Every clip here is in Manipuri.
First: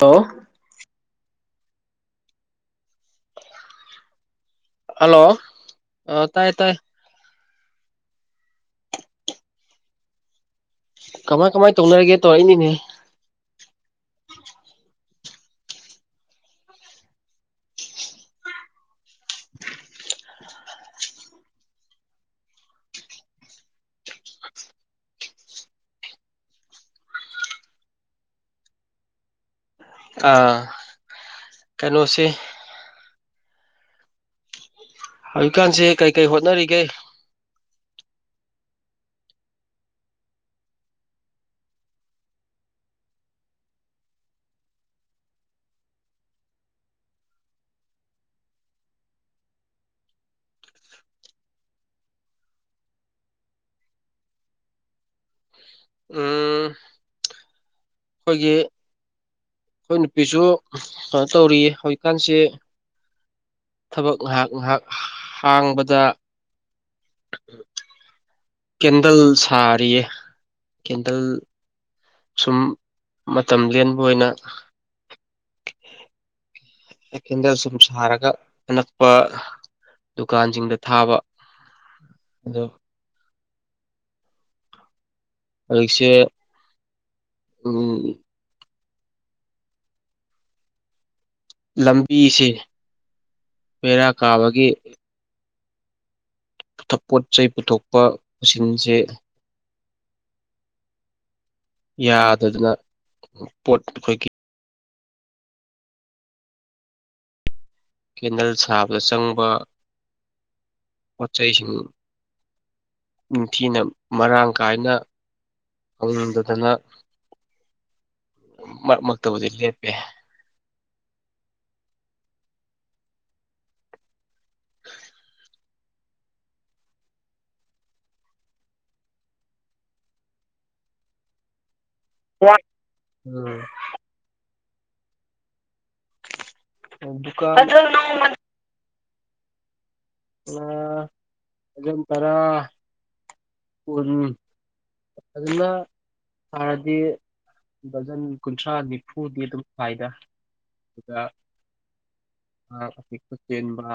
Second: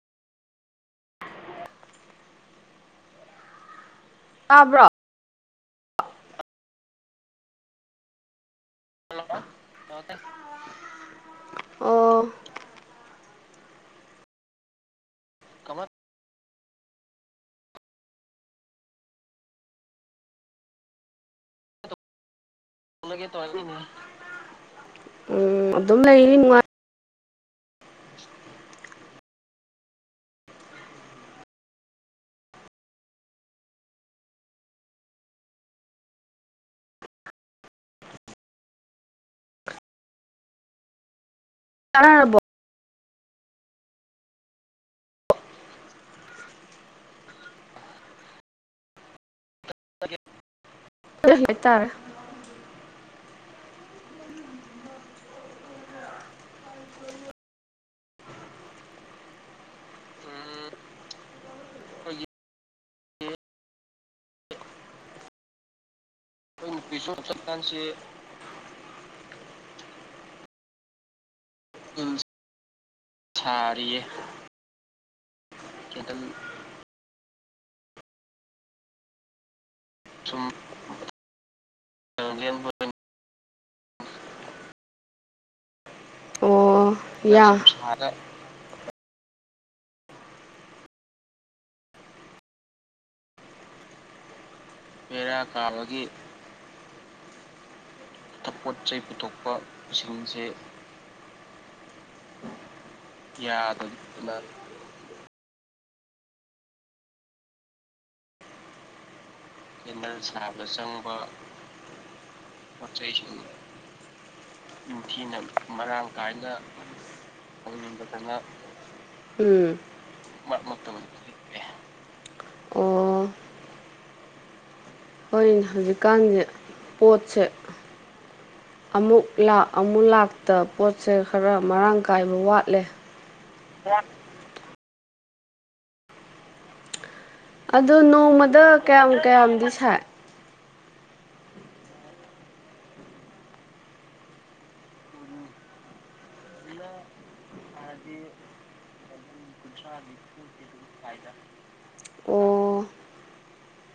ꯍꯜꯂꯣ ꯇꯥꯕ꯭ꯔꯣ ꯍꯜꯂꯣ ꯇꯥꯏꯌꯦ ꯇꯥꯏ [unintelligible] ꯀꯃꯥꯏ ꯀꯃꯥꯏꯅ ꯇꯧꯅꯔꯒꯦ ꯑꯣ ꯇꯣ ꯑꯩꯅꯤꯅꯦ ꯀꯃꯥꯏ ꯎꯝ ꯑꯗꯨꯝ ꯂꯩꯔꯤ ꯅꯨꯡꯉꯥꯏ ꯑꯥ ꯀꯩꯅꯣꯁꯦ ꯍꯧꯖꯤꯛꯀꯥꯟꯁꯦ ꯀꯩ ꯀꯩ ꯍꯣꯠꯅꯔꯤꯒꯦ ꯇꯔꯕꯣ [unintelligible] ꯎꯝ ꯑꯩꯈꯣꯏꯒꯤ ꯑꯩꯈꯣꯏ ꯅꯨꯄꯤꯁꯨ ꯀꯩꯅꯣ ꯇꯧꯔꯤ ꯑꯩꯈꯣꯏ ꯍꯧꯖꯤꯛꯀꯥꯟꯁꯤ ꯊꯕꯛ ꯉꯥꯏꯍꯥꯛ ꯉꯥꯏꯍꯥꯛ ꯍꯥꯡꯕꯗ ꯄꯤꯁꯣꯔ ꯆꯠꯀꯥꯟꯁꯤ ꯀꯦꯟꯗꯜ ꯁꯥꯔꯤꯌꯦ ꯀꯦꯟꯗꯜ ꯀꯦꯟꯗꯜ ꯁꯨꯝ ꯃꯇꯝ ꯂꯦꯟꯕ ꯁꯥꯔꯤꯌꯦ ꯑꯣꯏꯅ [unintelligible] ꯑꯦꯗꯟ ꯁꯨꯝ ꯁꯥꯔꯒ ꯑꯅꯛꯄ ꯁꯨꯝ ꯗꯨꯀꯥꯟꯁꯤꯡꯗ ꯊꯥꯕ ꯑꯗꯣ ꯍꯧꯖꯤꯁꯦ ꯑꯣ ꯌꯥ ꯎꯝ ꯂꯝꯕꯤꯁꯦ ꯕꯦꯔꯥ ꯀꯥꯕꯒꯤ ꯕꯦꯔꯥ ꯀꯥꯕꯒꯤ ꯑꯇꯩ ꯄꯣꯠ ꯆꯩ ꯄꯨꯊꯣꯛꯄ ꯄꯣꯠ ꯄꯨꯁꯤꯟꯁꯦ ꯆꯩ ꯄꯨꯊꯣꯛꯄ ꯁꯤꯒꯨꯝꯕꯁꯦ ꯌꯥꯗꯗꯅ ꯄꯣꯠ ꯑꯩꯈꯣꯏꯒꯤ ꯀꯦꯟꯗꯜ ꯁꯥꯕꯗ ꯆꯪꯕ ꯀꯦꯟꯗꯜ ꯁꯥꯕ ꯆꯪꯕ ꯄꯣꯠ ꯆꯩꯁꯤꯡ ꯄꯣꯠ ꯆꯩꯁꯤꯡ ꯅꯤꯡꯊꯤꯅ ꯃꯔꯥꯡ ꯀꯥꯏꯅ ꯅꯤꯡꯊꯤꯅ ꯃꯔꯥꯡ ꯀꯥꯏꯅ ꯐꯪꯗꯗꯅ [unintelligible] ꯎꯝ ꯃꯔꯛ ꯃꯔꯛꯇꯕꯨꯗꯤ ꯂꯦꯞꯄꯦ [unintelligible] ꯑꯣ [unintelligible] ꯎ [unintelligible] ꯍꯣꯢꯅꯦ ꯍꯧꯖꯤꯛꯀꯥꯟꯁꯦ ꯄꯣꯠꯁꯦ ꯑꯃꯨꯛ ꯂꯥꯛ ꯑꯃꯨꯛ ꯂꯥꯛꯇ ꯄꯣꯠꯁꯦ ꯈꯔ ꯃꯔꯥꯀꯥꯏ ꯀꯥꯏꯕ ꯋꯥꯠꯂꯦ ꯎꯝ ꯗꯨꯀꯥꯟ ꯑꯗꯣ ꯅꯣꯡꯃꯗ ꯀꯌꯥꯝ ꯀꯌꯥꯝꯗꯤ ꯁꯥꯏ ꯑ ꯑꯗꯨꯝ ꯇꯔꯥ ꯀꯨꯟ ꯑꯗꯨꯅ ꯁꯥꯔꯗꯤ ꯗꯖꯟ ꯀꯨꯟꯊ꯭ꯔꯥ ꯅꯤꯐꯨꯗꯤ ꯑꯗꯨꯝ ꯁꯥꯏꯗ ꯑꯗꯨꯗ ꯑꯣ ꯑꯉꯥꯡ ꯑꯄꯤꯛꯄ ꯆꯦꯟꯕ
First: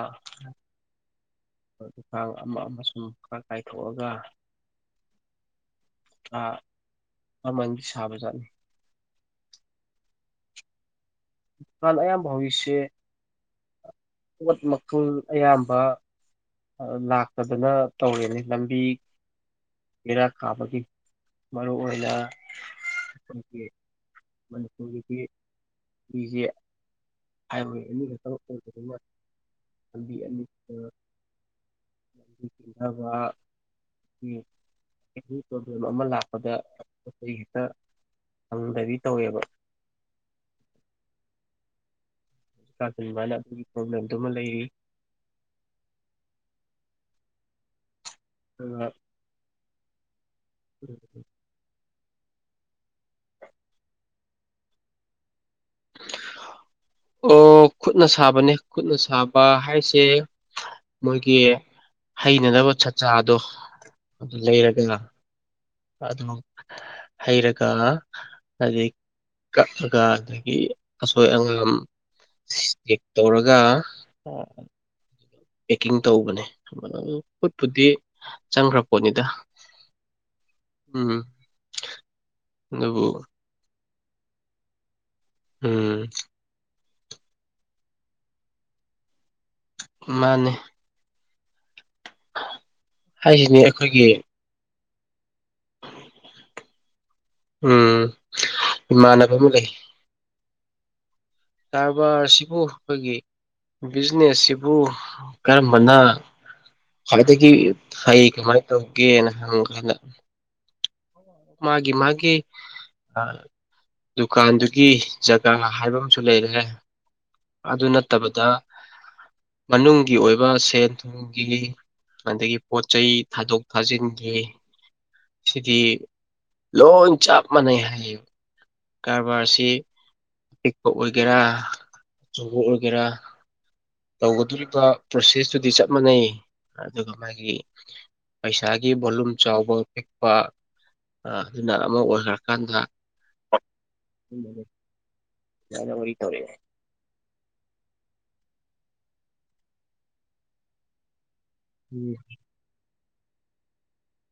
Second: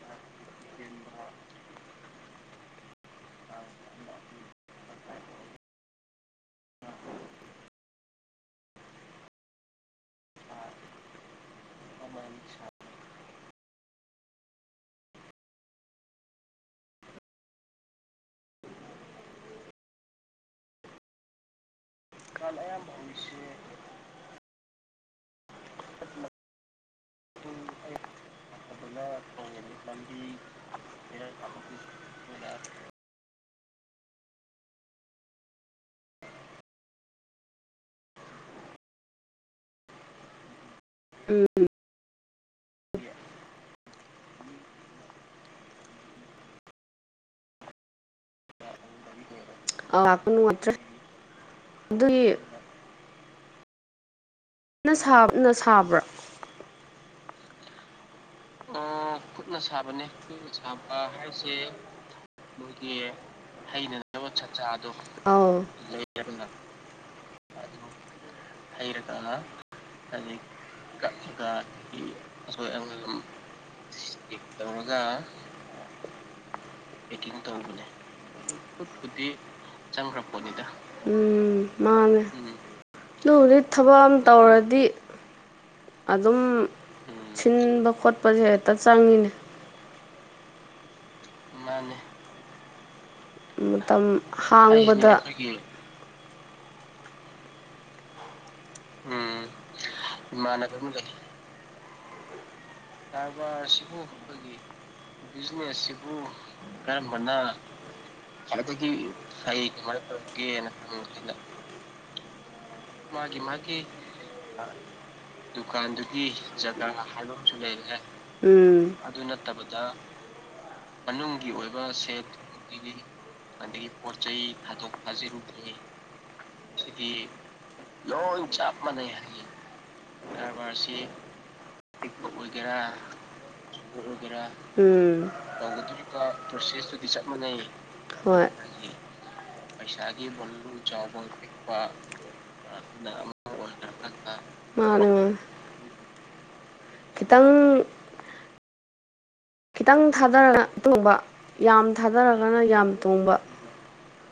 ꯈꯥꯡ ꯑꯃ ꯑꯃ ꯑꯃꯁꯨꯝ ꯈꯔ ꯀꯥꯏꯊꯣꯛꯑꯒ ꯑ ꯃꯃꯟꯗꯤ ꯁꯥꯕꯖꯥꯠꯅꯤ ꯗꯨꯀꯥꯟ ꯑꯌꯥꯝꯕ ꯍꯧꯔꯤꯁꯦ ꯄꯣꯠ ꯃꯈꯜ ꯑꯌꯥꯝꯕ ꯂꯥꯛꯇꯗꯅ ꯇꯧꯔꯤꯅꯤ ꯂꯝꯕꯤ ꯕꯦꯔ ꯀꯥꯕꯒꯤ ꯃꯔꯨ ꯑꯣꯏꯅ ꯑꯩꯒꯤ ꯃꯅꯤꯄꯨꯔꯒꯤꯗꯤ ꯃꯤꯁꯦ ꯍꯥꯏꯋꯦ ꯑꯅꯤ ꯈꯛꯇ ꯑꯣꯏꯕꯅꯤꯅ ꯂꯝꯕꯤ ꯑꯅꯤꯄ ꯂꯝꯕꯤ ꯆꯤꯡꯅꯕ [unintelligible] ꯑꯦꯅꯤ ꯄ꯭ꯔꯣꯕ꯭ꯂꯦꯝ ꯑꯃ ꯂꯥꯛꯄꯗ ꯑꯇꯩ ꯍꯦꯛꯇ ꯐꯪꯗꯕꯤ ꯇꯧꯋꯦꯕ ꯎꯝ ꯀꯁꯤꯟꯕꯅ ꯑꯗꯨꯒꯤ ꯄ꯭ꯔꯣꯕ꯭ꯂꯦꯝꯗꯨꯃ ꯂꯩꯔꯤ ꯑꯗꯨꯒ [unintelligible] ꯑꯗꯨꯏ [unintelligible] ꯅꯪ ꯁꯥꯕꯅ ꯁꯥꯕ꯭ꯔꯥ ꯑꯣ ꯈꯨꯠꯅ ꯁꯥꯕꯅꯦ ꯈꯨꯠꯅ ꯁꯥꯕ ꯍꯥꯏꯁꯦ ꯃꯣꯏꯒꯤ ꯍꯩꯅꯅꯕ ꯁꯠꯆꯥꯗꯣ ꯑꯗꯨ ꯂꯩꯔꯒ ꯑꯥꯎ ꯑꯗꯨꯝ ꯍꯩꯔꯒ ꯑꯗꯩꯩ ꯀꯛꯑꯒ ꯑꯗꯒꯤ ꯑꯁꯣꯏ ꯑꯉꯥꯝ ꯆꯦꯛ ꯇꯧꯔꯒ ꯇꯧꯔꯒ ꯄꯦꯛꯀꯤꯡ ꯇꯧꯕꯅꯤ ꯈꯨꯨꯠꯄꯨꯗꯤ ꯆꯪꯈ꯭ꯔ ꯄꯣꯠꯅꯤꯗ ꯆꯪꯈ꯭ꯔ ꯄꯣꯠꯅꯤꯗ ꯎꯝ ꯃꯥꯅꯦ ꯑꯗꯨꯕꯨ ꯑꯗꯨꯕꯨꯗꯤ ꯊꯕꯛ ꯑꯝ ꯇꯧꯔꯗꯤ ꯎꯝ ꯑꯗꯨꯝ ꯁꯤꯟꯕ ꯈꯣꯠꯄꯁꯦ ꯍꯦꯛꯇ ꯆꯪꯉꯤꯅꯦ ꯃꯥꯅꯤ ꯃꯥꯅꯤ ꯍꯥꯏꯁꯤꯅꯦ ꯃꯇꯝ ꯑꯩꯈꯣꯏꯒꯤ ꯍꯥꯡꯕꯥꯗ ꯎꯝ ꯏꯃꯥꯟꯅꯕ ꯑꯃ ꯂꯩ ꯏꯃꯥꯟꯅꯕꯗꯨ ꯂꯩ ꯀ꯭ꯔꯕꯥꯔꯁꯤꯕꯨ ꯀ꯭ꯔꯕꯥꯔꯁꯤꯕꯨ ꯑꯩꯈꯣꯏꯒꯤ ꯕꯤꯖꯤꯅꯦꯁꯁꯤꯕꯨ ꯀꯔꯝꯕꯅꯣ ꯑꯗꯒꯤ ꯍꯩ ꯀꯃꯥꯏꯅ ꯇꯧꯒꯦꯅ ꯍꯪ ꯀꯥꯟꯗ ꯒꯦꯅ ꯍꯪꯉꯥꯀꯥꯟꯗ ꯃꯥꯒꯤ ꯃꯥꯒꯤ ꯃꯥꯒꯤ ꯃꯥꯒꯤ ꯗꯨꯀꯥꯟꯗꯨꯒꯤ ꯖꯒꯥ ꯍꯥꯏꯕ ꯑꯃꯁꯨ ꯂꯩꯔꯦ ꯑꯗꯨ ꯅꯠꯇꯥꯕ ꯗ ꯎꯝ ꯃꯅꯨꯡꯒꯤ ꯑꯣꯏꯕ ꯁꯦꯟ ꯊꯨꯝꯒꯤ ꯑꯗꯒꯤ ꯄꯣꯠ ꯆꯩꯩ ꯊꯥꯗꯣꯛ ꯊꯥꯖꯤꯟꯒꯤ ꯁꯤꯗꯤ ꯂꯣꯟ ꯆꯞ ꯃꯥꯟꯅꯩ ꯍꯥꯏ ꯂꯣꯏ ꯆꯞ ꯀꯔꯕꯥꯔꯁꯤ ꯄꯤꯛꯄꯥ ꯑꯣꯏꯒꯦꯔꯥ ꯑꯆꯧꯕ ꯑꯣꯏꯒꯦꯔꯥ ꯇꯧꯒꯗꯣꯔꯤꯕ ꯎꯝ ꯄ꯭ꯔꯣꯁꯦꯁꯇꯨꯗꯤ ꯆꯞ ꯃꯥꯟꯅꯩ ꯑꯗꯨꯒ ꯃꯥꯒꯤ ꯍꯣꯏ ꯄꯩꯁꯥꯒꯤ ꯚꯣꯂꯨꯝ ꯆꯥꯎꯕ ꯄꯤꯛꯄ ꯑꯗꯨꯅ ꯑꯃꯥ ꯑꯣꯏꯈ꯭ꯔꯥꯀꯥꯟꯗ ꯃꯥꯅꯦ ꯃꯥꯅꯦ [unintelligible] ꯌꯥꯅꯕꯩ ꯇꯧꯔꯤꯅꯦ ꯈꯤꯇꯪ ꯈꯤꯇꯪ ꯊꯥꯗꯔꯒ ꯇꯣꯡꯕ ꯌꯥꯝ ꯎꯝ ꯊꯥꯗꯔꯒꯅ ꯌꯥꯝ ꯇꯣꯡꯕ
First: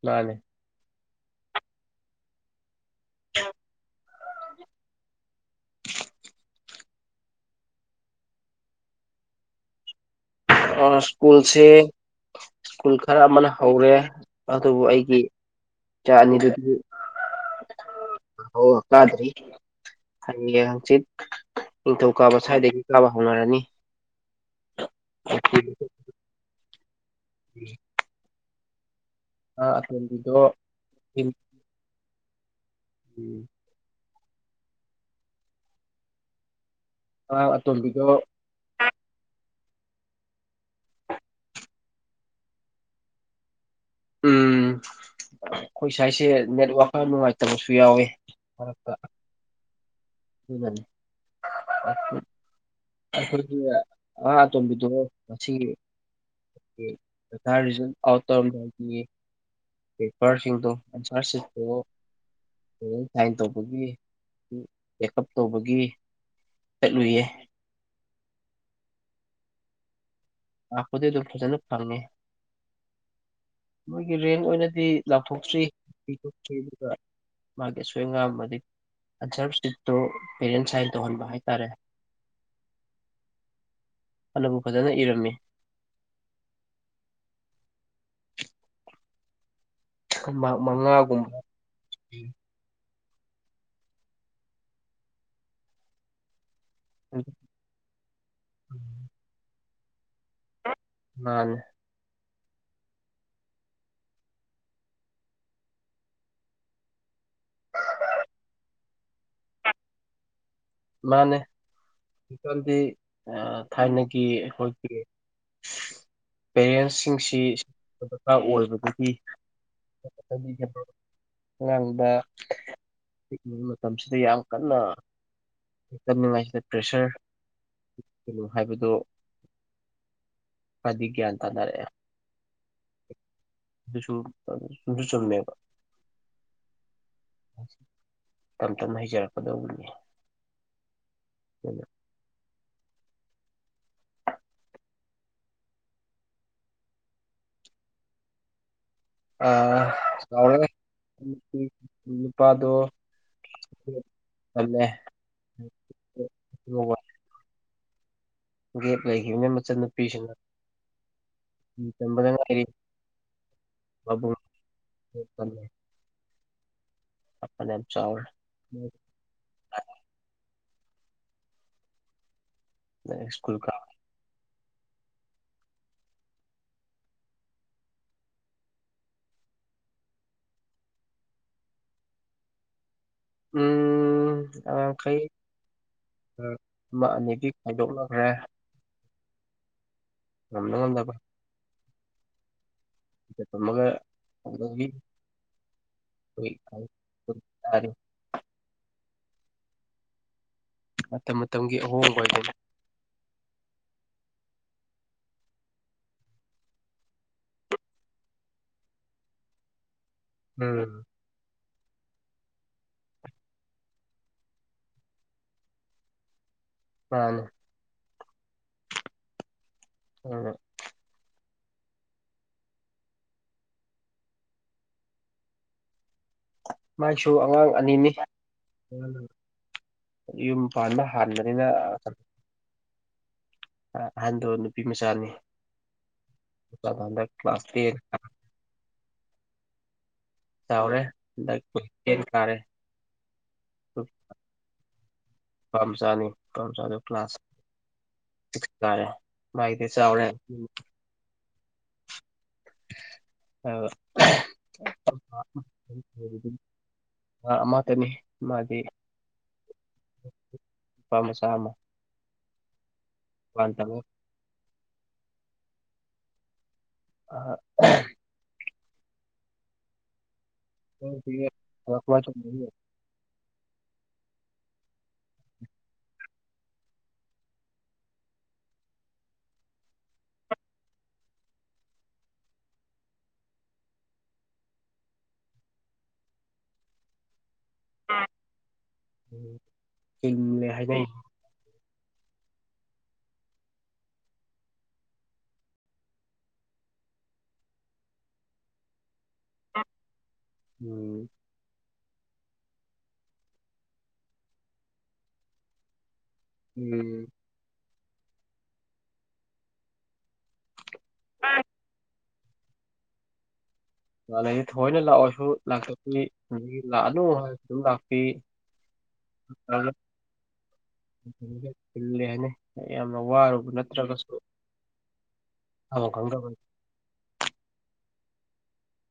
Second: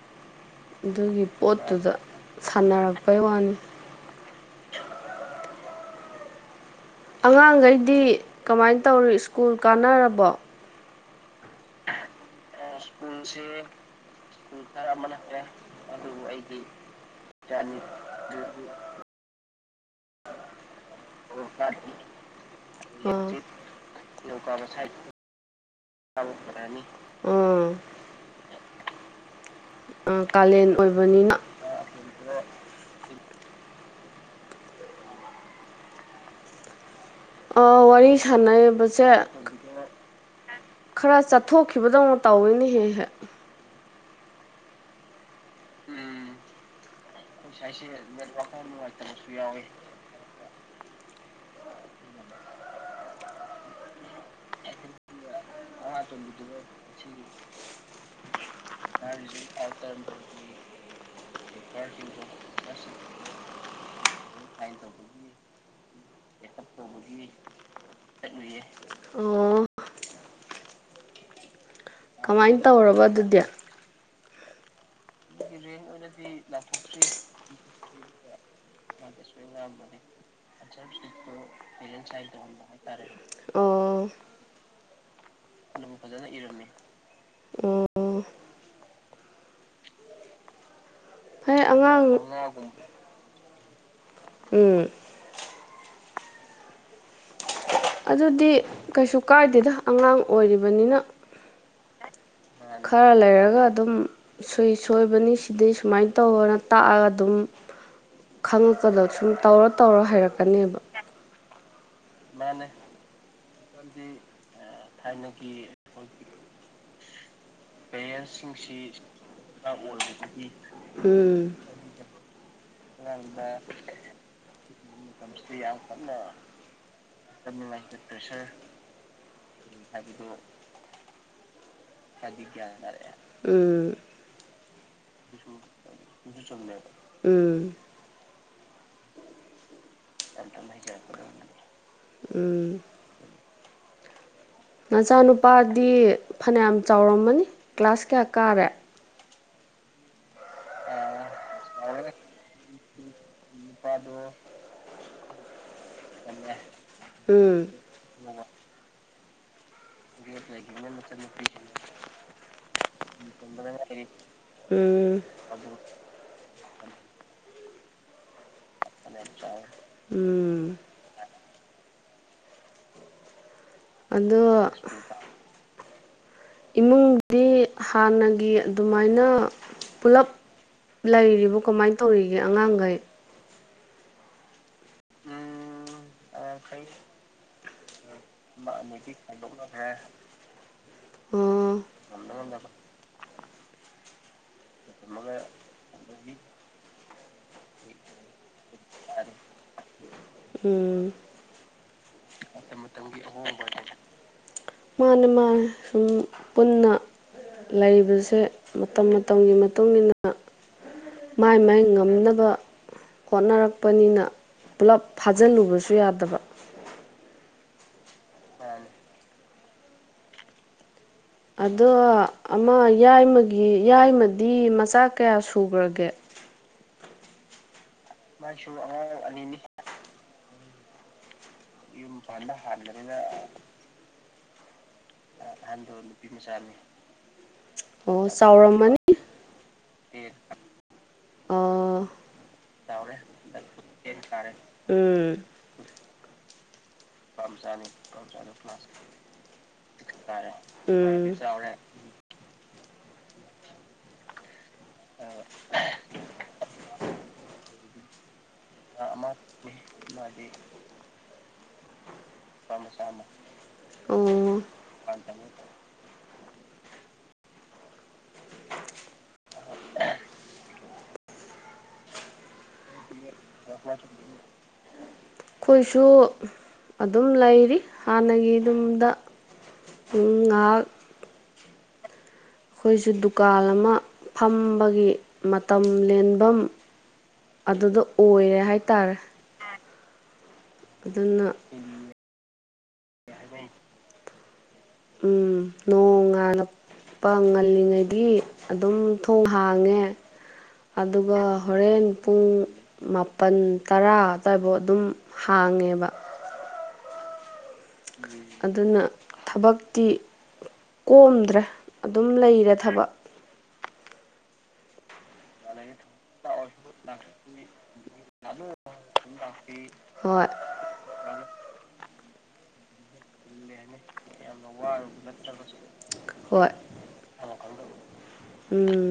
ꯃꯥꯅꯤ ꯑꯗꯨꯒꯤ ꯄꯣꯠꯇꯨꯗ ꯁꯥꯟꯅꯔꯛꯄꯩ ꯋꯥꯅꯤ ꯑꯉꯥꯡꯈꯩꯗꯤ ꯀꯃꯥꯏ ꯇꯧꯔꯤ ꯁ꯭ꯀꯨꯜ ꯀꯥꯟꯅꯔꯕꯣ ꯑꯥ ꯁ꯭ꯀꯨꯜꯁꯦ ꯁ꯭ꯀꯨꯜ ꯈꯔꯥ ꯑꯃꯥꯅ ꯍꯧꯔꯦ ꯑꯗꯨꯕꯨ ꯑꯩꯒꯤ ꯏꯆꯥ ꯑꯅꯤꯗꯨꯗꯤ [unintelligible] ꯀꯥꯗ꯭ꯔꯤ ꯍꯌꯦꯡ ꯍꯪꯆꯤꯠ ꯅꯤꯡꯊꯧꯀꯥꯕ ꯁ꯭ꯋꯥꯏꯗꯒꯤ ꯀꯥꯕ ꯍꯧꯅꯔꯅꯤ ꯅꯤꯡꯗꯧ ꯀꯥꯕ ꯁꯥꯏꯗꯩ [unintelligible] [unintelligible] ꯑꯉꯥꯡ ꯑꯥ ꯑꯇꯣꯝꯕꯤꯗꯣ ꯀꯥꯂꯦꯟ ꯑꯣꯏꯕꯅꯤꯅ ꯎꯝ ꯑꯉꯥꯡ ꯑꯥ ꯑꯇꯣꯝꯕꯤꯗꯣ ꯋꯥꯔꯤ ꯁꯥꯟꯅꯩꯕ ꯁꯦ ꯈꯔ ꯆꯠꯊꯣꯛꯈꯤꯕꯗꯧꯅ ꯇꯧꯋꯤꯅꯦꯍꯦꯛ ꯍꯦꯛ ꯎꯝ ꯑꯩꯈꯣꯏ ꯁ꯭ꯋꯥꯁꯦ ꯅꯦꯠꯋꯥꯛ ꯈꯔꯥ ꯅꯨꯡꯉꯥꯏ ꯁꯥꯏꯁꯦ ꯅꯦꯠ ꯋꯥꯛ ꯈꯔꯥ ꯅꯨꯡꯉꯥꯏꯇꯕꯁꯨ ꯌꯥꯎꯋꯦ [unintelligible] ꯑꯩꯈꯣꯏꯒꯤ ꯑꯥ ꯑꯇꯣꯝꯕꯤꯗꯣ ꯉꯁꯤꯒꯤ [unintelligible] ꯄꯩꯈꯥ ꯔꯤꯖꯜ ꯑꯥꯎꯠ ꯇꯧꯔꯝꯗꯥꯏꯒꯤ ꯄꯦꯄꯔꯁꯤꯡꯗꯣ ꯑꯟꯁꯥꯔꯁꯤꯞꯇꯣ [unintelligible] ꯇꯧꯕꯒꯤ ꯆꯦꯛꯀꯞ ꯇꯧꯕꯒꯤ ꯆꯠꯂꯨꯏꯌꯦ ꯑꯣ ꯂꯥꯛꯄꯥꯗꯤ ꯑꯗꯨꯝ ꯐꯖꯅ ꯐꯪꯉꯦ ꯀꯃꯥꯏ ꯇꯧꯔꯕ ꯑꯗꯨꯗꯤ ꯃꯣꯏꯒꯤ ꯔꯦꯟ ꯑꯣꯏꯅꯗꯤ ꯂꯥꯎꯊꯣꯛꯇ꯭ꯔꯤ ꯄꯤꯊꯣꯛꯇ꯭ꯔꯤ ꯑꯗꯨꯒ ꯃꯥꯒꯤ ꯑꯁꯣꯏ ꯑꯉꯥꯝꯃꯗꯤ ꯁꯥꯏꯟ ꯇꯧꯍꯟꯕ ꯍꯥꯏꯇꯥꯔꯦ ꯁꯅꯤ ꯑꯗꯨꯅꯕꯨ ꯐꯖꯅ ꯏꯔꯝꯃꯤ ꯐꯖꯅ ꯏꯔꯝꯃꯦ ꯎ ꯃꯉꯥꯒꯨꯝꯕ ꯍꯣꯏ ꯑꯉꯥꯡ ꯍ ꯎꯝ ꯑꯗꯨꯗꯤ ꯀꯩꯁꯨ ꯀꯥꯏꯗꯦꯗ ꯑꯉꯥꯡ ꯑꯣꯏꯔꯤꯕꯅꯤꯅ ꯃꯥꯅꯦ ꯈꯔ ꯂꯩꯔꯒ ꯑꯗꯨꯝ ꯁꯨꯏ ꯁꯣꯏꯕꯅꯤ ꯁꯤꯗꯤꯩ ꯁꯨꯃꯥꯏꯅ ꯇꯧ ꯇꯥꯛꯑꯒ ꯑꯗꯨꯝ ꯈꯪꯉꯛꯄꯗ ꯁꯨꯝ ꯇꯧꯔ ꯇꯧꯔ ꯍꯩꯔꯛꯀꯅꯦꯕ ꯃꯥꯅꯦ ꯍꯧꯖꯤꯀꯥꯟꯗꯤ ꯊꯥꯏꯅꯒꯤ ꯑꯩꯈꯣꯏꯒꯤ ꯄꯦꯔꯦꯟꯁꯁꯤꯡꯁꯤ ꯗꯔꯀꯥꯔ ꯑꯣꯏꯕꯗꯒꯤ ꯎꯝ ꯑꯉꯥꯡꯕ ꯄꯤꯛꯂꯤꯉ ꯃꯇꯝꯁꯤꯗ ꯌꯥꯝ ꯀꯟꯅꯝꯉꯥꯏꯁꯤꯗ ꯄ꯭ꯔꯦꯁ ꯅꯨꯡꯉꯥꯏꯇ ꯄ꯭ꯔꯦꯁꯔ ꯍꯥꯏꯕꯗꯣ ꯀꯗꯤꯒꯦꯌꯥ ꯇꯅꯔꯦ ꯆꯗꯤꯔꯦ ꯁꯨ ꯆꯟꯃꯦꯕ ꯎꯝ ꯇꯞ ꯇꯞꯅ ꯍꯩꯖꯔꯛꯀꯗꯧꯕꯅꯤ ꯁꯇ ꯆꯄ ꯎ ꯎꯝ ꯅꯆꯥꯅꯨꯄꯥꯗꯤ ꯐꯅꯌꯥꯝ ꯆꯥꯎꯔꯝꯃꯅꯤ ꯀ꯭ꯂꯥꯁ ꯀꯌꯥ ꯀꯥꯔꯦ ꯑ ꯆꯥꯎꯔꯦ ꯅꯨꯄꯥꯗꯣ ꯄꯥ ꯑꯗꯨ ꯑꯂꯦ ꯎꯝ ꯒꯦꯞ ꯂꯩꯈꯤꯕꯅ ꯃꯆꯟꯅꯨꯄꯤꯁꯤꯡꯅ ꯇꯝꯕꯗ ꯉꯥꯏꯔꯤ ꯃꯕꯨꯡ ꯎꯝ ꯌꯥꯝ ꯆꯥꯎ ꯎꯝ ꯁꯀꯨ ꯀ ꯑꯗꯣ ꯏꯃꯨꯡꯗꯤ ꯍꯥꯟꯅꯒꯤ ꯑꯗꯨꯃꯥꯏꯅ ꯄꯨꯂꯞ ꯂꯩꯔꯤꯕ ꯀꯃꯥꯏꯅ ꯇꯧꯔꯤꯒꯦ ꯑꯉꯥꯡꯈꯩ ꯎꯝꯈꯩ ꯃꯥꯕꯤ ꯍꯥꯏꯥꯏꯗꯣꯛꯂꯈ꯭ꯔꯦ ꯅꯤꯤ ꯈꯥꯏꯗꯣꯛꯅꯈ꯭ꯔꯦ ꯅꯗ ꯉꯗꯄꯥ ꯎꯝ ꯇꯝꯃꯒ ꯑꯗꯒꯤ ꯇꯥꯔꯤ ꯑꯗꯨꯗ ꯃꯇꯝ ꯃꯇꯝꯒꯤ ꯑꯍꯣꯡꯕ ꯍꯥꯏꯗ ꯃꯥꯅꯦ ꯃꯥ ꯁꯨꯝ ꯄꯨꯟꯅ ꯂꯩꯕꯁꯦ ꯃꯇꯝ ꯃꯇꯝꯒꯤ ꯃꯇꯨꯡ ꯃꯇꯨꯡꯏꯟꯅ ꯎꯝ ꯃꯥꯏ ꯃꯥꯏ ꯉꯝꯅꯕ ꯍꯣꯠꯅꯔꯛꯄꯅꯤꯅ ꯄꯨꯂꯞ ꯐꯥꯖꯤꯜꯂꯨꯕꯁꯨ ꯌꯥꯗꯕ ꯃꯥꯅꯦ [unintelligible] ꯎꯝ ꯑꯗꯣ ꯑꯃ ꯌꯥꯏꯃꯒꯤ ꯌꯥꯏꯃꯗꯤ ꯃꯆꯥ ꯀꯌꯥ ꯁꯨꯈ꯭ꯔꯒꯦ ꯃꯥꯏꯁꯨ ꯑꯉꯥꯡ ꯑꯅꯤꯅꯤ ꯃꯥꯏꯁꯨ ꯑꯉꯥꯡ ꯑꯅꯤꯅꯤ ꯌꯨꯝ ꯄꯥꯟꯕ ꯍꯥꯟꯕꯅꯤꯅ ꯍꯟꯕꯅꯤꯅ ꯑꯍꯟꯗꯣ ꯅꯨꯄꯤ ꯃꯆꯥꯅꯤ ꯍꯟꯗꯛ ꯀ꯭ꯂꯥꯁ ꯇꯦꯟ ꯑꯣ ꯆꯥꯎꯔꯝꯃꯅꯤ ꯆꯥꯎꯔꯦ ꯗꯛ ꯑꯣ ꯇꯦꯟ ꯀꯥꯔꯦ ꯎꯝ ꯄꯝꯆꯅꯤ ꯄꯥꯝꯆꯗꯣ ꯀ꯭ꯂꯥꯁ ꯁꯤꯛꯁ ꯀꯔꯦ ꯃꯥꯏꯗꯤ ꯆꯥꯎꯔꯦ ꯎ ꯆꯥꯎꯔꯦ ꯑ [unintelligible] ꯑ ꯃꯥ ꯇꯅꯤ ꯃꯥꯗꯤ ꯅꯨꯄꯥ ꯃꯆꯥꯃ ꯑꯩꯈꯣꯏꯁꯨ ꯑ [inaudible] [inaudible] [unintelligible] ꯑꯩꯈꯣꯏꯁꯨ ꯑꯗꯨꯝ ꯂꯩꯔꯤ ꯍꯥꯟꯅꯒꯤ ꯑꯗꯨꯝꯗ ꯉꯥꯍꯥꯛ ꯑꯩꯈꯣꯏꯁꯨ ꯗꯨꯀꯥꯟ ꯑꯃ ꯐꯝꯕꯒꯤ ꯃꯇꯝ ꯂꯦꯟꯐꯝ ꯑꯗꯨꯗ ꯑꯣꯏꯔꯦ ꯍꯥꯏꯇꯥꯔꯦ ꯎꯝ [unintelligible] ꯑꯗꯨꯅ ꯎꯝ ꯅꯣꯡ ꯉꯥꯜꯂꯛꯄ ꯉꯜꯂꯤꯉꯩꯗꯒꯤ ꯑꯗꯨꯝ ꯊꯣꯡ ꯍꯥꯡꯉꯦ ꯎꯝ ꯑꯗꯨꯒ ꯍꯣꯔꯦꯟ ꯄꯨꯡ ꯃꯥꯄꯜ ꯇꯔꯥ ꯑꯗꯨ꯭ꯋꯥꯏꯐꯥꯎ ꯑꯗꯨꯝ ꯍꯥꯡꯉꯦꯕ ꯎꯝ ꯑꯗꯨꯅ ꯊꯕꯛꯇꯤ ꯀꯣꯝꯗ꯭ꯔꯦ ꯑꯗꯨꯝ ꯂꯩꯔꯦ ꯊꯕꯛ ꯑꯗꯨꯗꯗꯤ ꯊꯑꯣꯏꯅ ꯂꯥꯛꯑꯣꯁꯨ ꯂꯥꯛꯇꯗꯤ ꯍꯣꯏ ꯍꯥꯏꯅꯤ ꯌꯥꯝꯅ ꯋꯥꯔꯨꯕ ꯅꯠꯇ꯭ꯔꯒꯁꯨ ꯊꯥꯕꯝ ꯈꯪꯗꯕ ꯍꯣꯏ ꯎꯝ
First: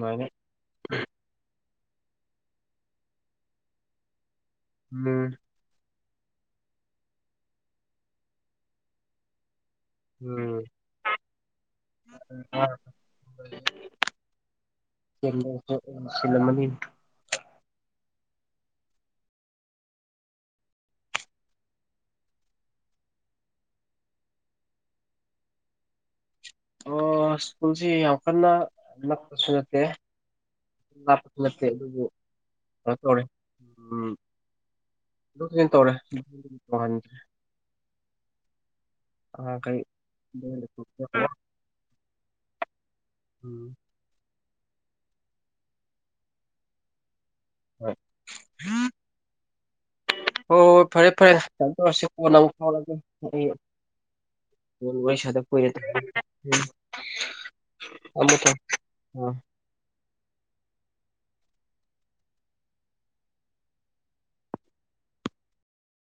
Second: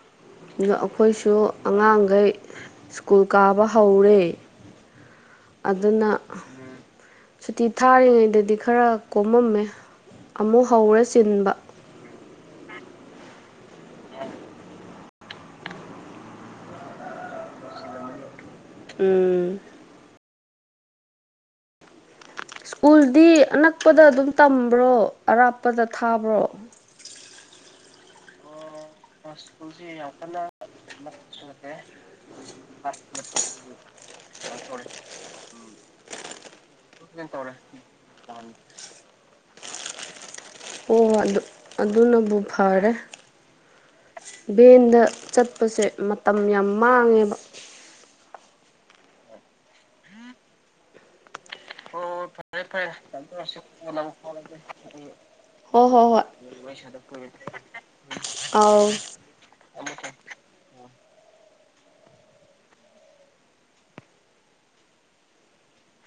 ꯃꯥꯅꯦ ꯑ ꯑꯩꯈꯣꯏꯁꯨ ꯑꯉꯥꯡꯈꯩ ꯁ꯭ꯀꯨꯜ ꯀꯥꯕ ꯍꯧꯔꯦ ꯎꯝ ꯑꯗꯨꯅ ꯁꯨꯇꯤ ꯊꯥꯔꯤꯉꯩꯗꯗꯤ ꯈꯔ ꯀꯣꯝꯃꯝꯃꯦ ꯑꯃꯨꯛ ꯍꯧꯔꯦ ꯆꯤꯟꯕ ꯆꯤꯜꯂꯝꯃꯅꯤ ꯎꯝ ꯁ꯭ꯀꯨꯜꯗꯤ ꯑꯅꯛꯄꯗ ꯑꯗꯨꯝ ꯇꯝꯕ꯭ꯔꯣ ꯑꯔꯥꯞꯄꯗ ꯊꯥꯕ꯭ꯔꯣ ꯑꯣ ꯁ꯭ꯀꯨꯜꯁꯤ ꯌꯥꯝ ꯀꯟꯅ ꯅꯛꯄꯁꯨ ꯅꯠꯇꯦ ꯁꯀꯨꯜꯁꯤ ꯌꯥꯝ ꯀꯟꯅ ꯂꯥꯞꯄꯁꯨ ꯅꯠꯇꯦ ꯑꯗꯨꯕꯨ ꯀꯩꯅꯣ ꯇꯧꯔꯦ ꯎꯝ [inaudible] [unintelligible] ꯑꯣ ꯑꯗꯨ ꯑꯗꯨꯅꯕꯨ ꯐꯔꯦ ꯎꯝ ꯚꯦꯟꯗ ꯆꯠꯄꯁꯦ ꯃꯇꯝ ꯌꯥꯝ ꯃꯥꯡꯉꯦꯕ ꯍꯣꯏ ꯍꯣꯏ ꯐꯔꯦ ꯐꯔꯦ [unintelligible] ꯇꯧꯔꯁꯤ ꯀꯣꯟꯅ ꯑꯃꯨꯛ ꯐꯥꯎꯔꯛꯑꯒꯦ ꯑꯩ ꯋꯥꯔꯤ ꯁꯥꯗ ꯀꯨꯏꯔꯦ ꯍꯣ ꯊꯝꯃꯦ ꯍꯣ ꯍꯣꯏ [unintelligible] ꯑꯥꯎ [unintelligible] [unintelligible]